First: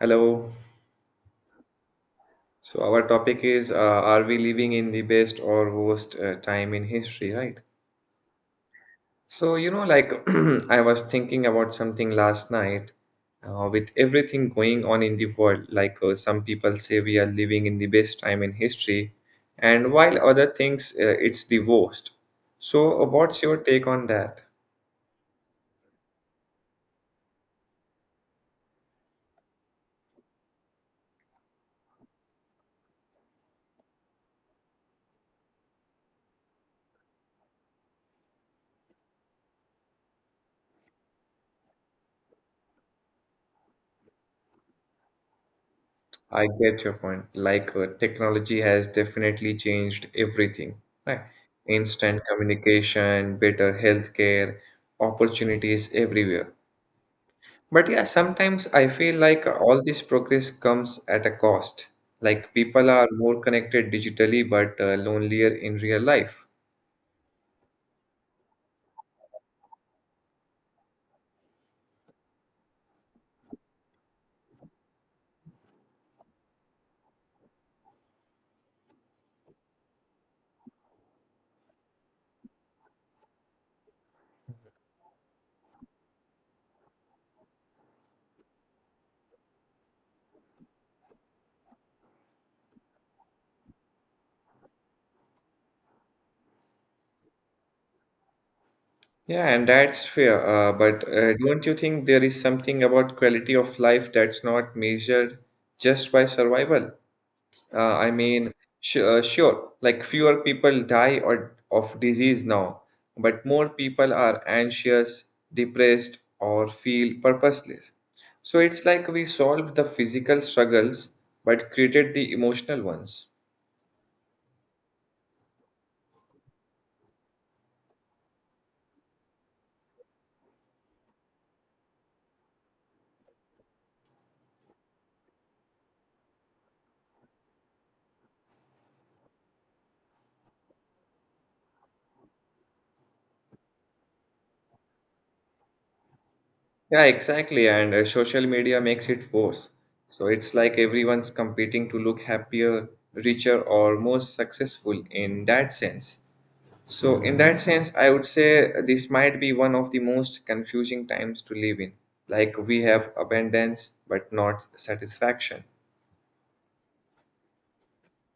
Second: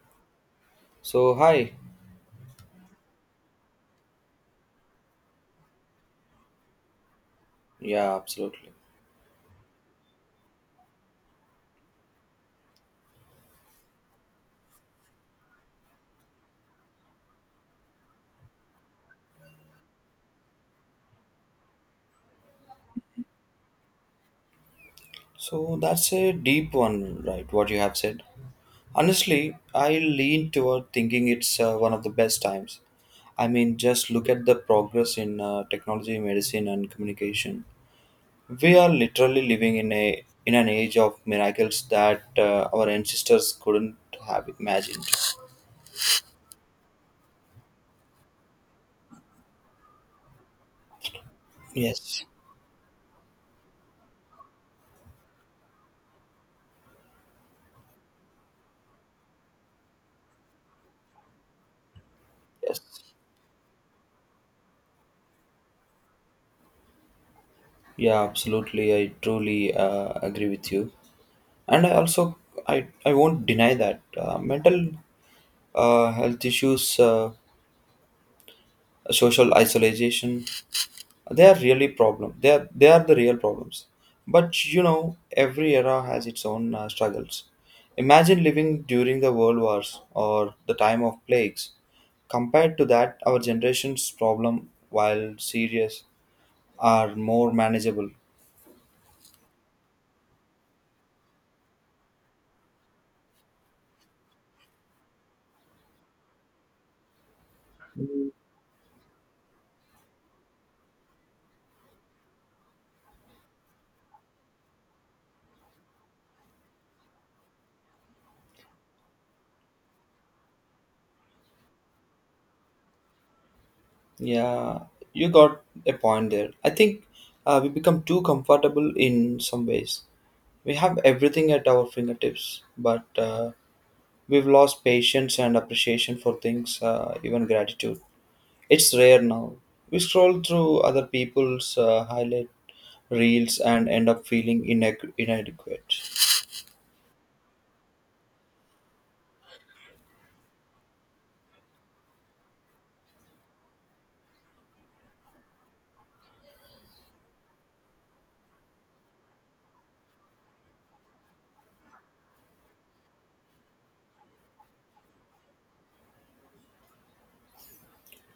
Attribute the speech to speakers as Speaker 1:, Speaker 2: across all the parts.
Speaker 1: Hello.
Speaker 2: So, hi.
Speaker 1: So our topic is are we living in the best or worst time in history, right?
Speaker 2: Yeah, absolutely.
Speaker 1: So you know like I was thinking about something last night with everything going on in the world like some people say we are living in the best time in history and while other thinks it's the worst. So what's your take on that?
Speaker 2: So, that's a deep one, right? What you have said. Honestly, I lean toward thinking it's one of the best times. I mean, just look at the progress in technology, medicine, and communication. We are literally living in a in an age of miracles that our ancestors couldn't have imagined.
Speaker 1: I get your point. Like, technology has definitely changed everything, right? Instant
Speaker 2: Yes,
Speaker 1: communication, better healthcare, opportunities everywhere. But yeah, sometimes I feel like all this progress comes at a cost. Like,
Speaker 2: yes.
Speaker 1: people are more connected digitally but lonelier in real life.
Speaker 2: Yeah, absolutely. I truly agree with you, and I also I won't deny that mental health issues, social isolation, they are really problem. They are the real problems. But you know, every era has its own struggles. Imagine living during the world wars or the time of plagues. Compared to that, our generation's problem, while serious, are more manageable.
Speaker 1: Yeah, and that's fair. But don't you think there is something about quality of life that's not measured just by survival? I mean, sh sure, like fewer people die or of disease now, but more people are anxious, depressed, or feel purposeless. So it's like we solved the physical struggles but created the emotional ones.
Speaker 2: Yeah, you got a point there. I think we become too comfortable in some ways. We have everything at our fingertips, but we've lost patience and appreciation for things, even gratitude. It's rare now. We scroll through other people's highlight reels and end up feeling inadequate.
Speaker 1: Yeah, exactly. And social media makes it worse. So it's like everyone's competing to look happier, richer, or more successful in that sense. So, in that sense, I would say this might be one of the most confusing times to live in. Like, we have abundance, but not satisfaction.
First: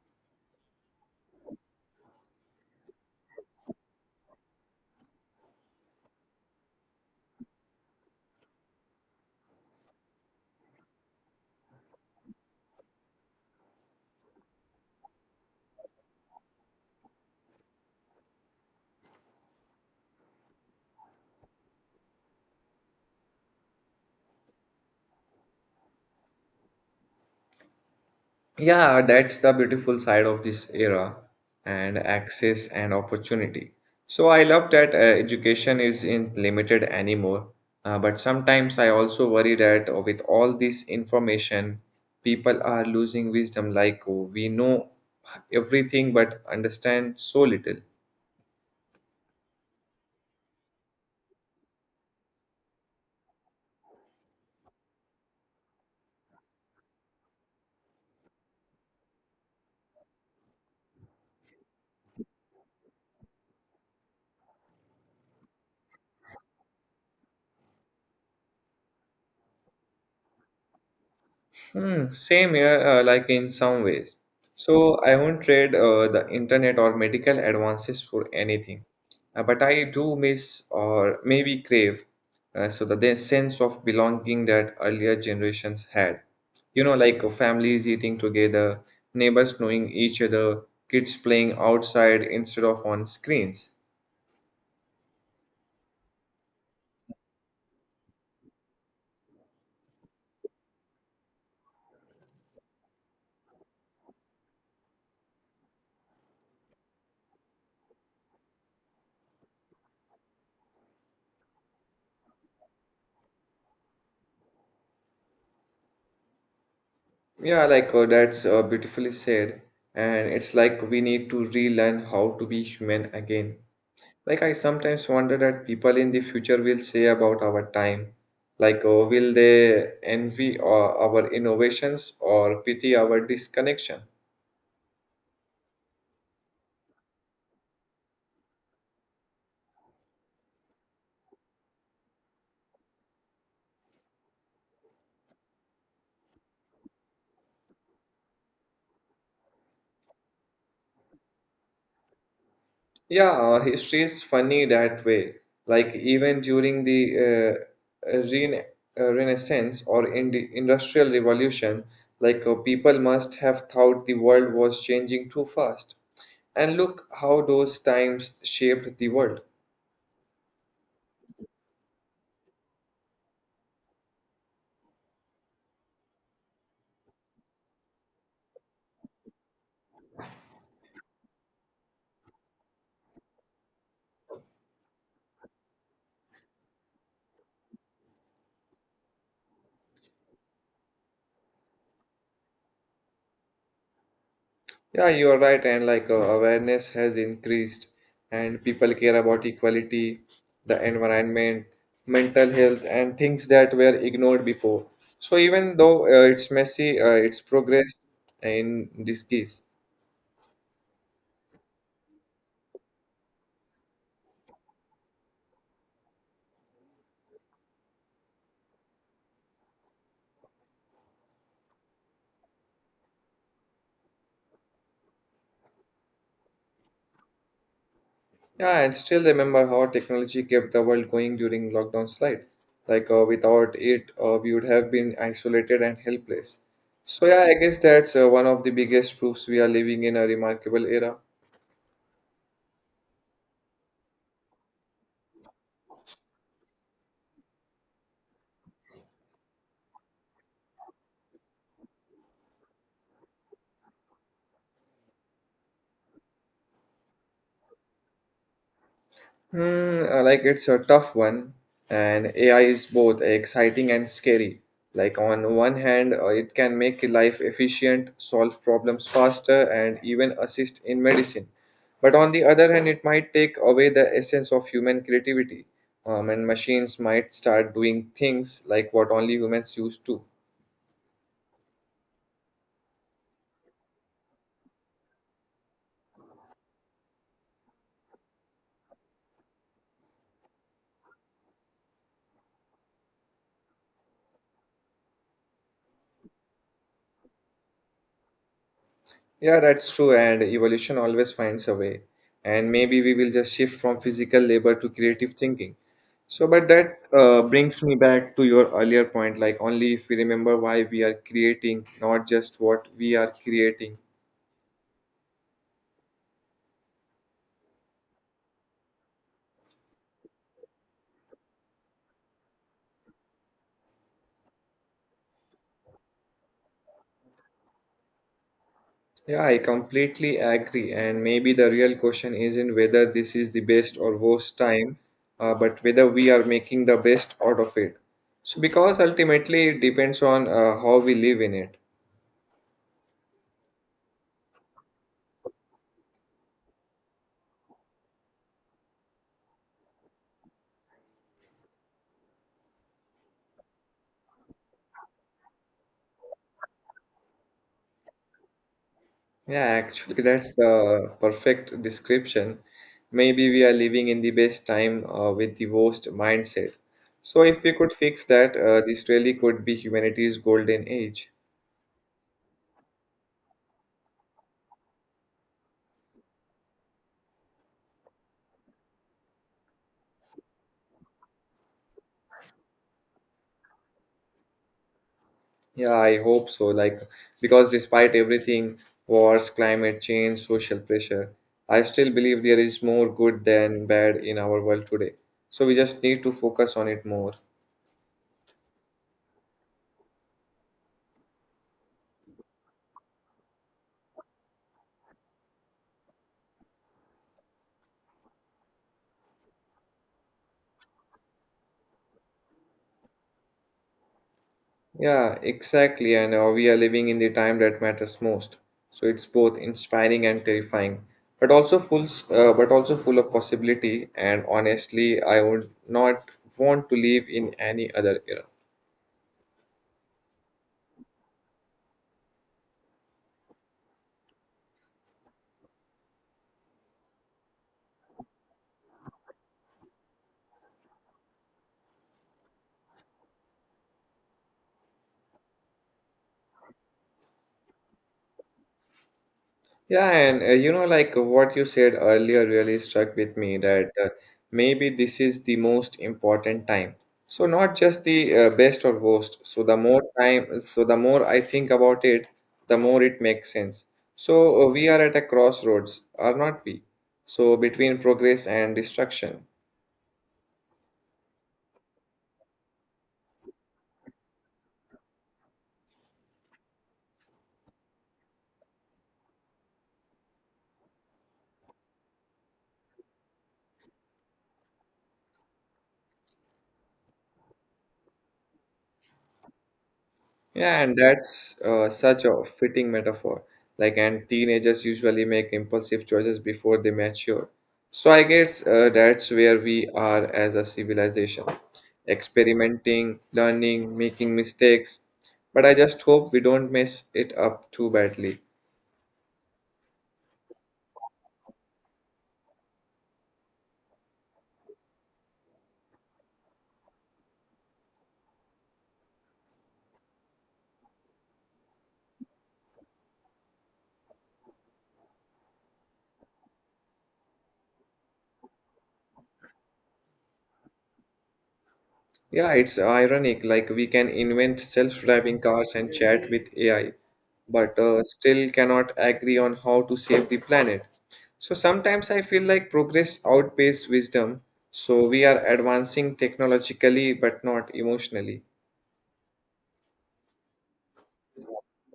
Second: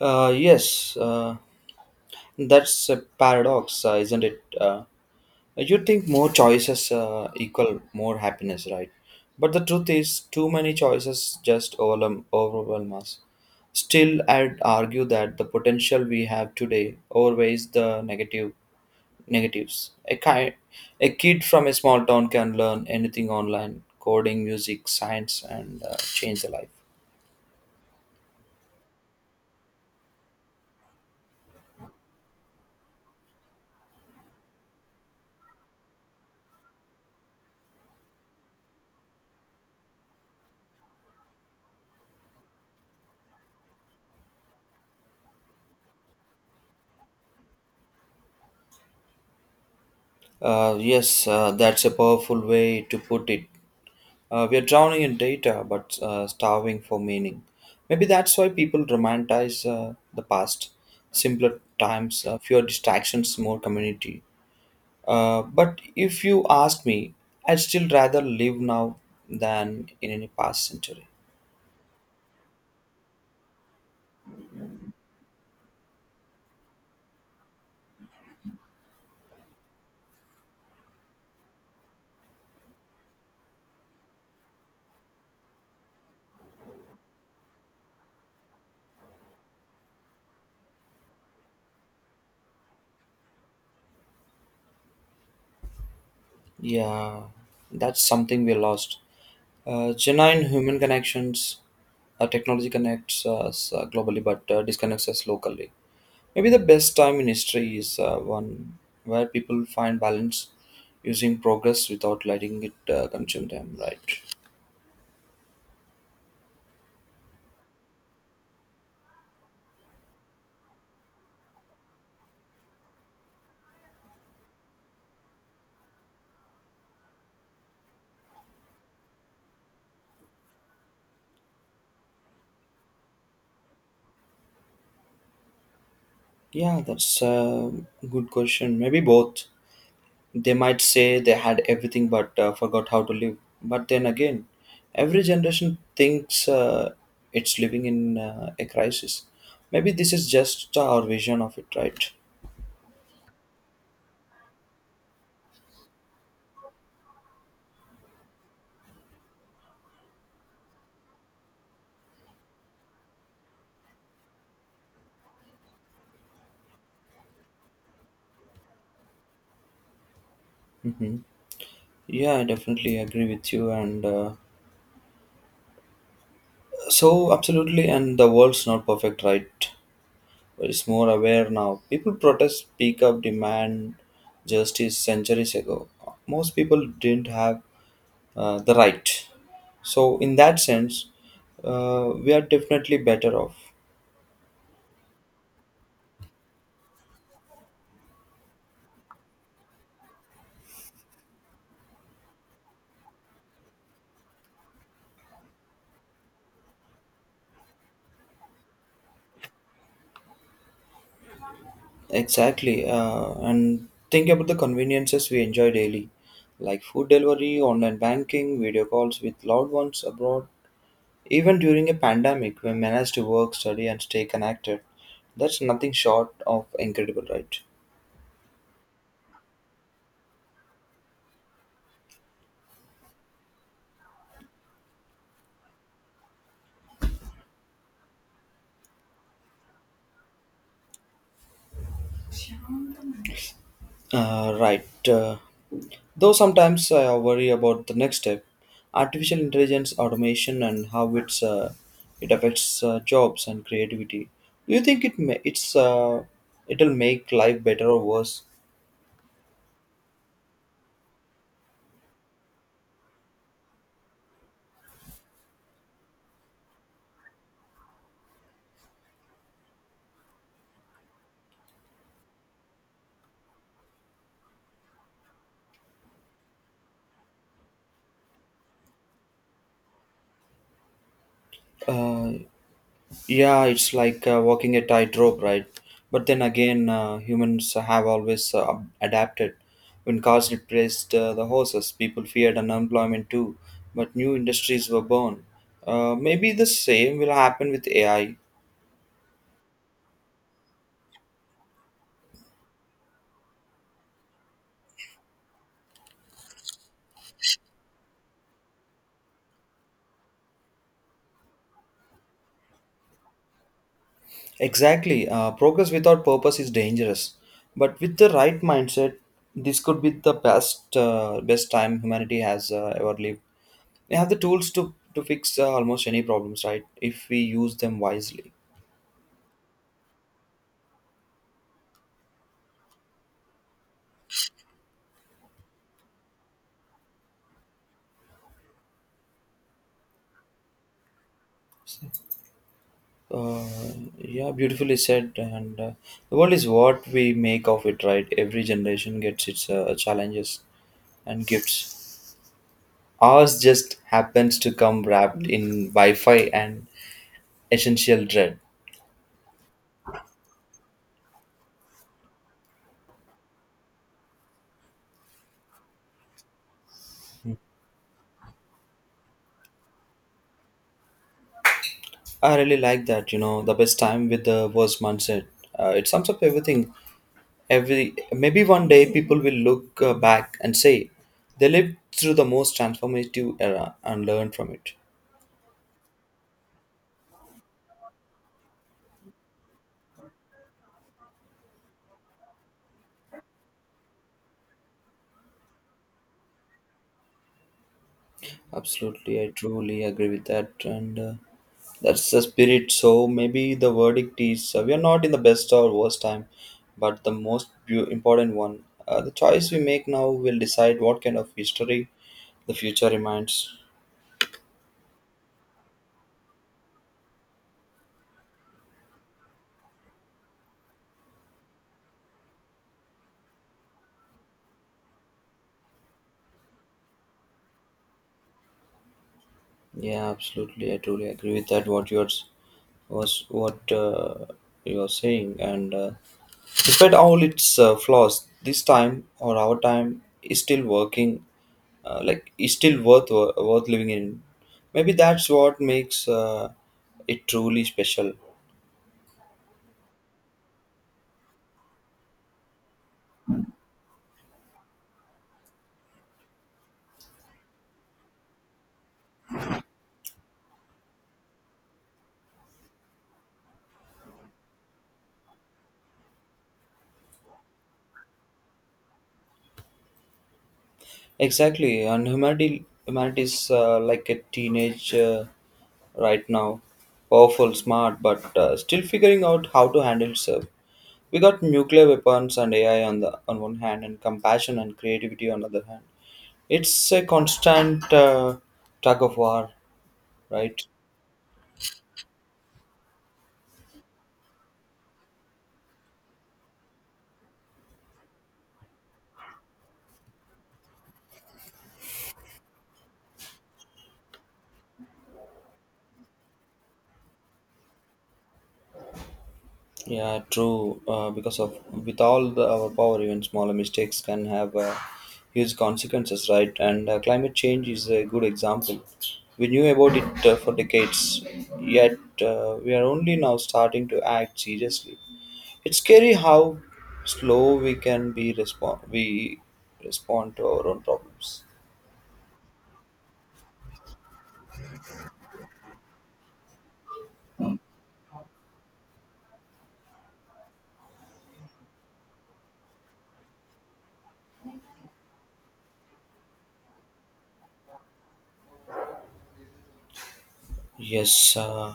Speaker 2: Yes, that's a paradox, isn't it? Like, you'd think more choices equal more happiness, right? But the truth is, too many choices just overwhelm us. Still, I'd argue that the potential we have today outweighs the negatives. A kid from a small town can learn anything online, coding, music, science, and change their life.
Speaker 1: Yeah, that's the beautiful side of this era and access and opportunity. So, I love that education is in limited anymore. But sometimes I also worry that with all this information, people are losing wisdom. Like, oh, we know everything but understand so little.
Speaker 2: Yes, that's a powerful way to put it. We are drowning in data but starving for meaning. Maybe that's why people romanticize the past. Simpler times, fewer distractions, more community. But if you ask me, I'd still rather live now than in any past century.
Speaker 1: Hmm, same here, like in some ways. So I won't trade the internet or medical advances for anything. But I do miss or maybe crave so that the sense of belonging that earlier generations had. You know, like families eating together, neighbors knowing each other, kids playing outside instead of on screens.
Speaker 2: Yeah, that's something we lost. Genuine human connections, technology connects us globally but disconnects us locally. Maybe the best time in history is one where people find balance using progress without letting it consume them, right?
Speaker 1: Yeah, like that's beautifully said. And it's like we need to relearn how to be human again. Like, I sometimes wonder that people in the future will say about our time. Like, will they envy our innovations or pity our disconnection?
Speaker 2: Yeah, that's a good question. Maybe both. They might say they had everything but forgot how to live. But then again, every generation thinks it's living in a crisis. Maybe this is just our vision of it, right?
Speaker 1: Yeah, history is funny that way. Like, even during the uh, rena- Renaissance or in the Industrial Revolution, like, people must have thought the world was changing too fast. And look how those times shaped the world.
Speaker 2: Hmm. Yeah, I definitely agree with you. And so, absolutely, and the world's not perfect, right? Is more aware now. People protest, speak up, demand justice centuries ago. Most people didn't have the right. So, in that sense, we are definitely better off.
Speaker 1: Yeah, you are right, and like awareness has increased, and people care about equality, the environment, mental health, and things that were ignored before. So even though it's messy, it's progress in this case.
Speaker 2: Exactly. And think about the conveniences we enjoy daily, like food delivery, online banking, video calls with loved ones abroad. Even during a pandemic, we managed to work, study, and stay connected. That's nothing short of incredible, right?
Speaker 1: Yeah, and still remember how technology kept the world going during lockdown slide. Like without it, we would have been isolated and helpless. So yeah, I guess that's one of the biggest proofs we are living in a remarkable era.
Speaker 2: Right. Though sometimes I worry about the next step, artificial intelligence, automation, and how it affects jobs and creativity. Do you think it may, it's it'll make life better or worse?
Speaker 1: Hmm, like it's a tough one, and AI is both exciting and scary. Like on one hand, it can make life efficient, solve problems faster, and even assist in medicine. But on the other hand, it might take away the essence of human creativity, and machines might start doing things like what only humans used to.
Speaker 2: Uh, Yeah, it's like walking a tightrope, right? But then again, humans have always adapted. When cars replaced the horses, people feared unemployment too, but new industries were born. Maybe the same will happen with AI.
Speaker 1: Yeah, that's true, and evolution always finds a way. And maybe we will just shift from physical labor to creative thinking. So, but that brings me back to your earlier point like, only if we remember why we are creating, not just what we are creating.
Speaker 2: Exactly. Progress without purpose is dangerous, but with the right mindset, this could be the best time humanity has ever lived. We have the tools to fix almost any problems, right? If we use them wisely.
Speaker 1: Yeah, I completely agree. And maybe the real question isn't whether this is the best or worst time, but whether we are making the best out of it. So, because ultimately it depends on how we live in it.
Speaker 2: Uh, yeah, beautifully said. And the world is what we make of it, right? Every generation gets its challenges and gifts. Ours just happens to come wrapped in Wi-Fi and essential dread.
Speaker 1: Yeah, actually, that's the perfect description. Maybe we are living in the best time with the worst mindset. So, if we could fix that, this really could be humanity's golden age.
Speaker 2: I really like that. You know, the best time with the worst mindset. It sums up everything. Every maybe one day people will look back and say they lived through the most transformative era and learn from it.
Speaker 1: Yeah, I hope so. Like, because despite everything, wars, climate change, social pressure, I still believe there is more good than bad in our world today. So, we just need to focus on it more.
Speaker 2: Absolutely, I truly agree with that, and that's the spirit. So maybe the verdict is we are not in the best or worst time, but the important one. The choice we make now will decide what kind of history the future reminds.
Speaker 1: Yeah, exactly. And we are living in the time that matters most. So it's both inspiring and terrifying, but also but also full of possibility. And honestly, I would not want to live in any other era.
Speaker 2: Yeah, absolutely. I truly agree with that. What you yours was what you are saying, and despite all its flaws, this time or our time is still working. Like is still worth living in. Maybe that's what makes it truly special.
Speaker 1: Yeah, and you know, like what you said earlier really struck with me that maybe this is the most important time. So not just the best or worst. So the more time, so the more I think about it, the more it makes sense. So we are at a crossroads, are not we? So between progress and destruction.
Speaker 2: Exactly, and humanity is like a teenage right now, powerful, smart, but still figuring out how to handle itself. We got nuclear weapons and AI on the on one hand, and compassion and creativity on the other hand. It's a constant tug of war,
Speaker 1: Yeah,
Speaker 2: right?
Speaker 1: and that's such a fitting metaphor. Like, and teenagers usually make impulsive choices before they mature. So I guess that's where we are as a civilization, experimenting, learning, making mistakes. But I just hope we don't mess it up too badly.
Speaker 2: Yeah, true. Because of with all the, our power, even smaller mistakes can have huge consequences, right? And climate change is a good example. We knew about it for decades, yet we are only now starting to act seriously. It's scary how slow we respond to our own problems.
Speaker 1: Yeah, it's ironic. Like we can invent self-driving cars and chat with AI, but still cannot agree on how to save the planet. So sometimes I feel like progress outpaces wisdom. So we are advancing technologically but not emotionally.
Speaker 2: Yes,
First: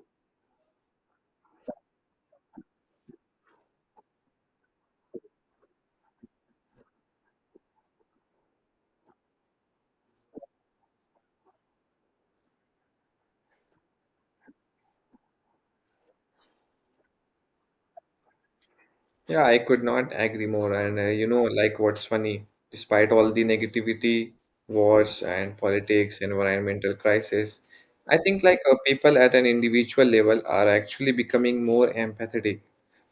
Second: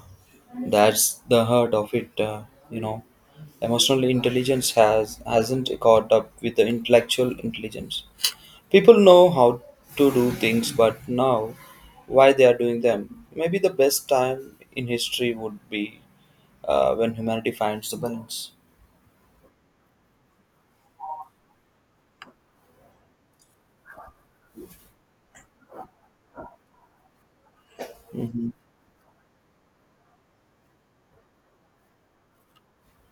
Speaker 2: that's the heart of it. You know, emotional intelligence hasn't caught up with the intellectual intelligence. People know how to do things, but now why they are doing them. Maybe the best time in history would be when humanity finds the balance.
Speaker 1: Yeah, I could not agree more. And you know, like what's funny, despite all the negativity, wars and politics, environmental crisis, I think
Speaker 2: Mhm.
Speaker 1: like people at an individual level are actually becoming more empathetic.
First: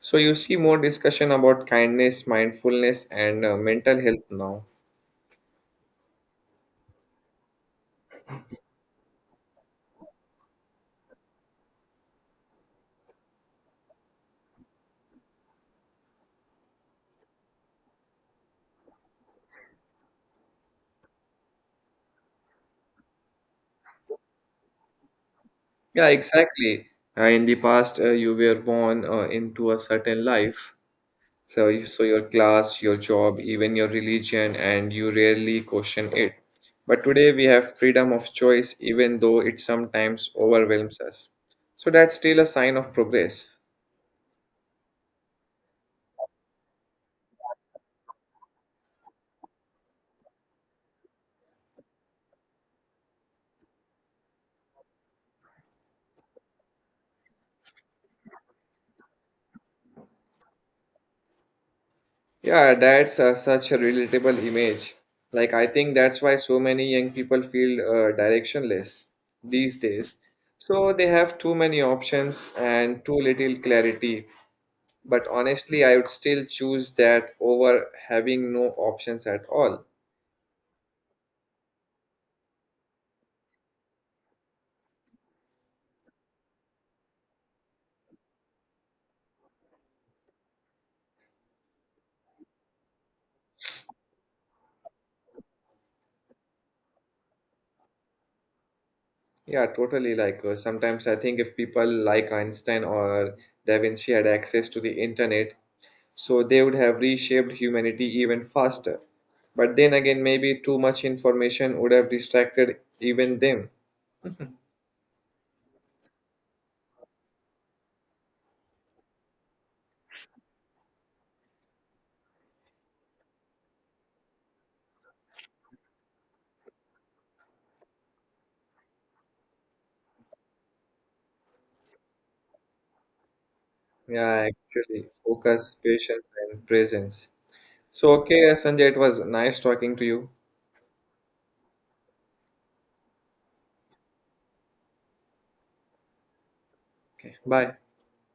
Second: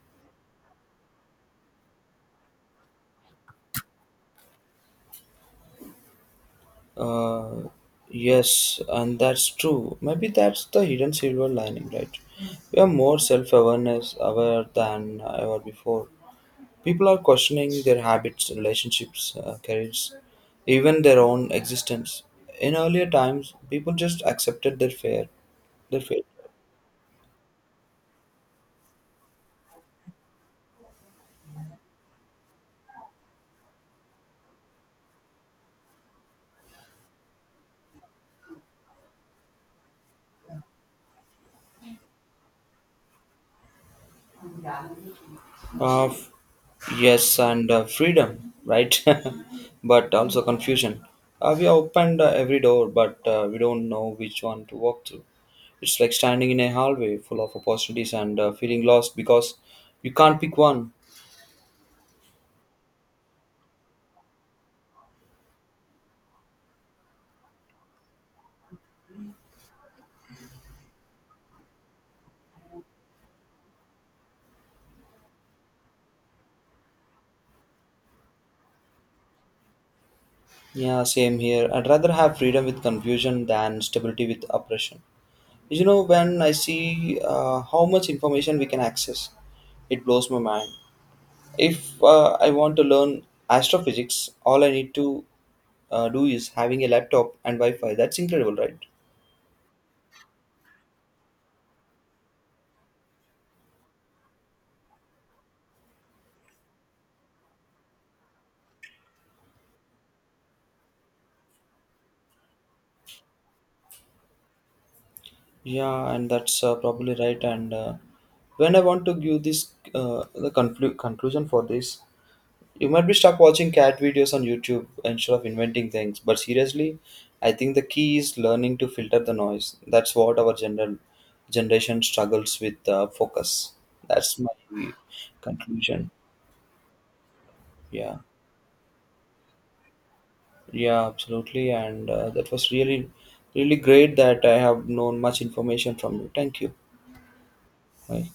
Speaker 1: So you see more discussion about kindness, mindfulness, and mental health now.
Speaker 2: Uh, yes, and that's true. Maybe that's the hidden silver lining, right? We are more self-awareness aware than ever before. People are questioning their habits, relationships, careers, even their own existence. In earlier times, people just accepted their fate. Their
Speaker 1: Yeah,
Speaker 2: fate.
Speaker 1: exactly. In the past, you were born into a certain life. So, you, so your class, your job, even your religion, and you rarely question it. But today we have freedom of choice, even though it sometimes overwhelms us. So that's still a sign of progress.
Speaker 2: Uh, yes, and freedom, right? But also confusion. We opened every door, but we don't know which one to walk through. It's like standing in a hallway full of opportunities and feeling lost because you can't pick one.
Speaker 1: Yeah, that's such a relatable image. Like, I think that's why so many young people feel directionless these days. So they have too many options and too little clarity. But honestly, I would still choose that over having no options at all.
Speaker 2: Yeah, same here. I'd rather have freedom with confusion than stability with oppression. You know, when I see how much information we can access, it blows my mind. If I want to learn astrophysics, all I need to do is having a laptop and Wi-Fi. That's incredible, right?
Speaker 1: Yeah, totally. Like sometimes I think if people like Einstein or Da Vinci had access to the internet, so they would have reshaped humanity even faster. But then again, maybe too much information would have distracted even them.
Speaker 2: Yeah, and that's probably right. And when I want to give this the conclusion for this, you might be stuck watching cat videos on YouTube instead of inventing things. But seriously, I think the key is learning to filter the noise. That's what our general generation struggles with focus. That's
Speaker 1: Yeah,
Speaker 2: my
Speaker 1: actually, focus,
Speaker 2: conclusion.
Speaker 1: patience, and presence. So,
Speaker 2: Yeah,
Speaker 1: okay, Sanjay, it was nice talking to you.
Speaker 2: yeah, absolutely. And that was really, really great that I have known much information from you. Thank you.
Speaker 1: Okay, bye.
Speaker 2: Hi.